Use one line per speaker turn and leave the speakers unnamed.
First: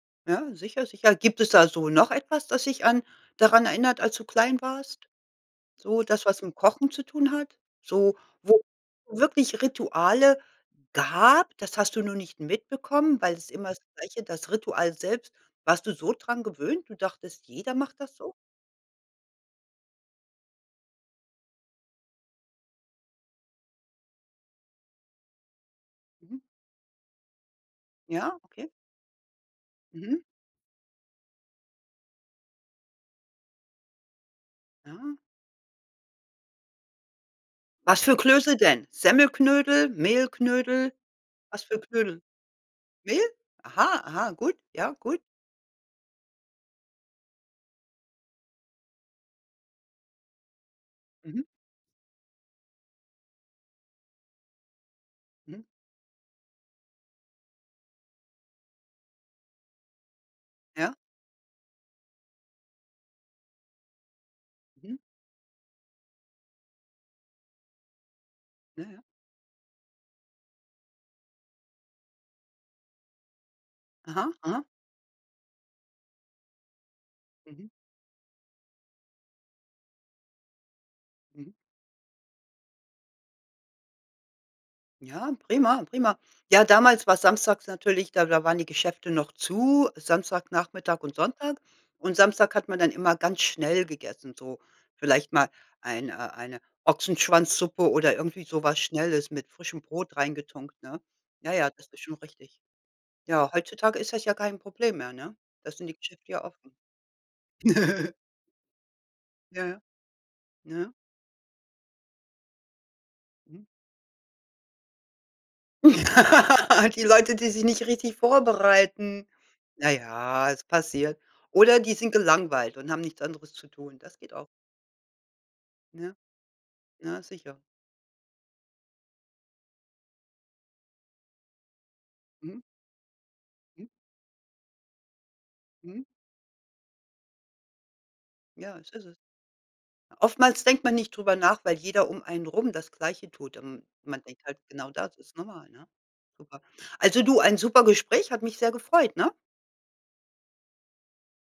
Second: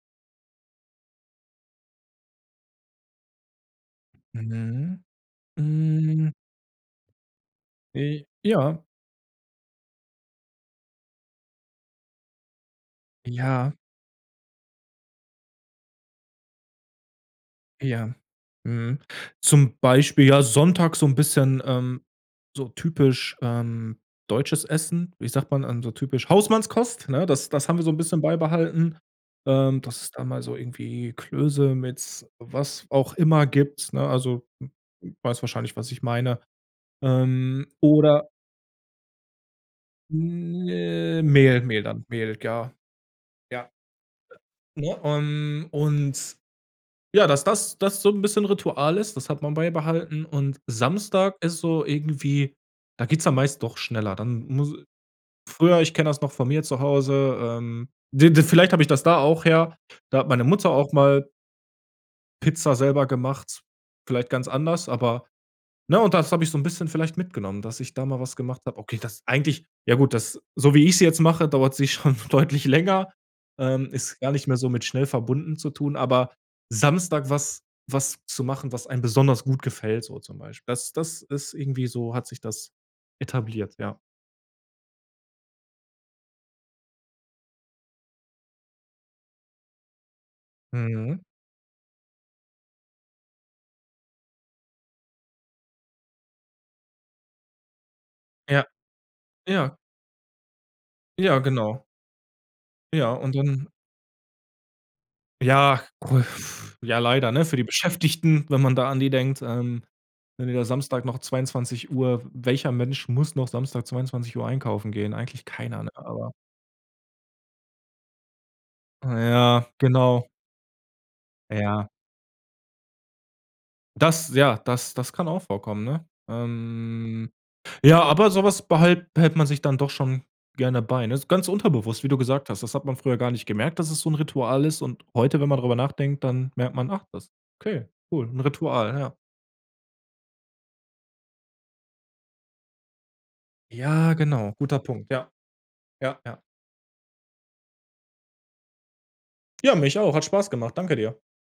Ja, sicher, sicher. Gibt es da so noch etwas, das dich an daran erinnert, als du klein
Mhm.
warst? So das,
Hm.
was mit dem Kochen zu tun hat? So,
I
wo
ja.
wirklich Rituale gab, das hast du nur nicht mitbekommen, weil's immer
Ja.
das Gleiche, das Ritual selbst. Warst du so dran gewöhnt? Du dachtest, jeder macht
Ja.
das so?
Mhm. Zum Beispiel, ja, sonntags so 'n bisschen, ähm so typisch, ähm, deutsches Essen, wie sagt man, ähm, so typisch
Mhm.
Hausmannskost, ne? Das das haben wir so 'n bisschen
Ja, okay.
beibehalten, ähm, dass es
Mhm.
da mal so irgendwie Klöße mit was auch immer gibt, ne? Also, w w
Ah.
weißt wahrscheinlich, was ich meine. Ähm,
Was für
oder
Klöße denn? Semmelknödel, Mehlknödel?
Hm, Mehl
Was für
Mehl dann
Knödel?
Mehl, ja.
Mehl?
Ja.
Aha, aha, gut. Ja,
Ne?
gut.
Ähm, und ja, dass das das so 'n bisschen Ritual ist, das hat man beibehalten. Und Samstag
Mhm.
ist so irgendwie da geht's dann meist doch schneller. Dann muss
Mhm.
früher, ich kenn das noch von mir zu Hause, ähm w w vielleicht hab ich das da auch her, da hat meine Mutter auch
Ja.
mal Pizza selber gemacht, vielleicht ganz anders,
Mhm.
aber ne? Und das hab ich so 'n bisschen vielleicht mitgenommen, dass ich da mal was gemacht hab.
Ja,
Okay,
ja.
das eigentlich ja gut, das, so wie ich sie jetzt mache, dauert's sich schon deutlich länger. Ähm, ist gar
Aha.
nicht mehr
Aha.
so mit schnell verbunden zu tun, aber Samstag was
Mhm.
was zu machen, was einem besonders gut gefällt so zum Beispiel. Das das
Mhm.
ist irgendwie so hat sich das etabliert, ja.
Ja, prima, prima. Ja, damals war samstags natürlich da da waren die Geschäfte noch zu, Samstagnachmittag und
Mhm.
Sonntag. Und Samstag hat man dann immer ganz schnell gegessen, so vielleicht mal ein äh, eine Ochsenschwanzsuppe oder irgendwie so
Ja.
was Schnelles mit
Ja.
frischem Brot reingetunkt, ne?
Ja,
Ja, ja,
genau.
das ist schon richtig.
Ja, und
Ja,
dann
heutzutage ist das ja kein Problem mehr, ne? Das
Ja.
sind die Geschäfte ja offen.
Ja, leider, ne? Für die Beschäftigten, wenn man da an die denkt, ähm,
Ja,
wenn die da
ne?
Samstag noch 22:00 welcher Mensch muss noch
Mhm.
Samstag 22:00 einkaufen gehen? Eigentlich keiner, ne? Aber
Die Leute, die sich nicht richtig
Ah
vorbereiten.
ja,
Na
genau.
ja, es passiert. Oder
Ja.
die sind gelangweilt und haben nichts anderes zu tun. Das geht
Das
auch.
ja, das das kann auch vorkommen, ne?
Ja. Ja,
Ähm,
sicher.
ja, aber so was behal behält man sich dann doch schon gerne bei, ne? Ist ganz unterbewusst, wie du gesagt hast.
Mhm.
Das hat man früher gar nicht gemerkt,
Mhm.
dass es so 'n Ritual ist. Und heute, wenn man drüber
Mhm.
nachdenkt, dann merkt man, ach, das okay, cool, 'n
Ja, das
Ritual,
ist
ja.
es. Oftmals denkt man nicht drüber nach, weil jeder um einen rum das Gleiche tut. Ähm,
Ja,
man denkt
genau,
halt
guter
genau
Punkt.
das, das
Ja.
ist normal, ne?
Ja, ja.
Super. Also du, ein super Gespräch, hat mich sehr gefreut, ne?
Ja, mich auch, hat Spaß gemacht. Danke dir.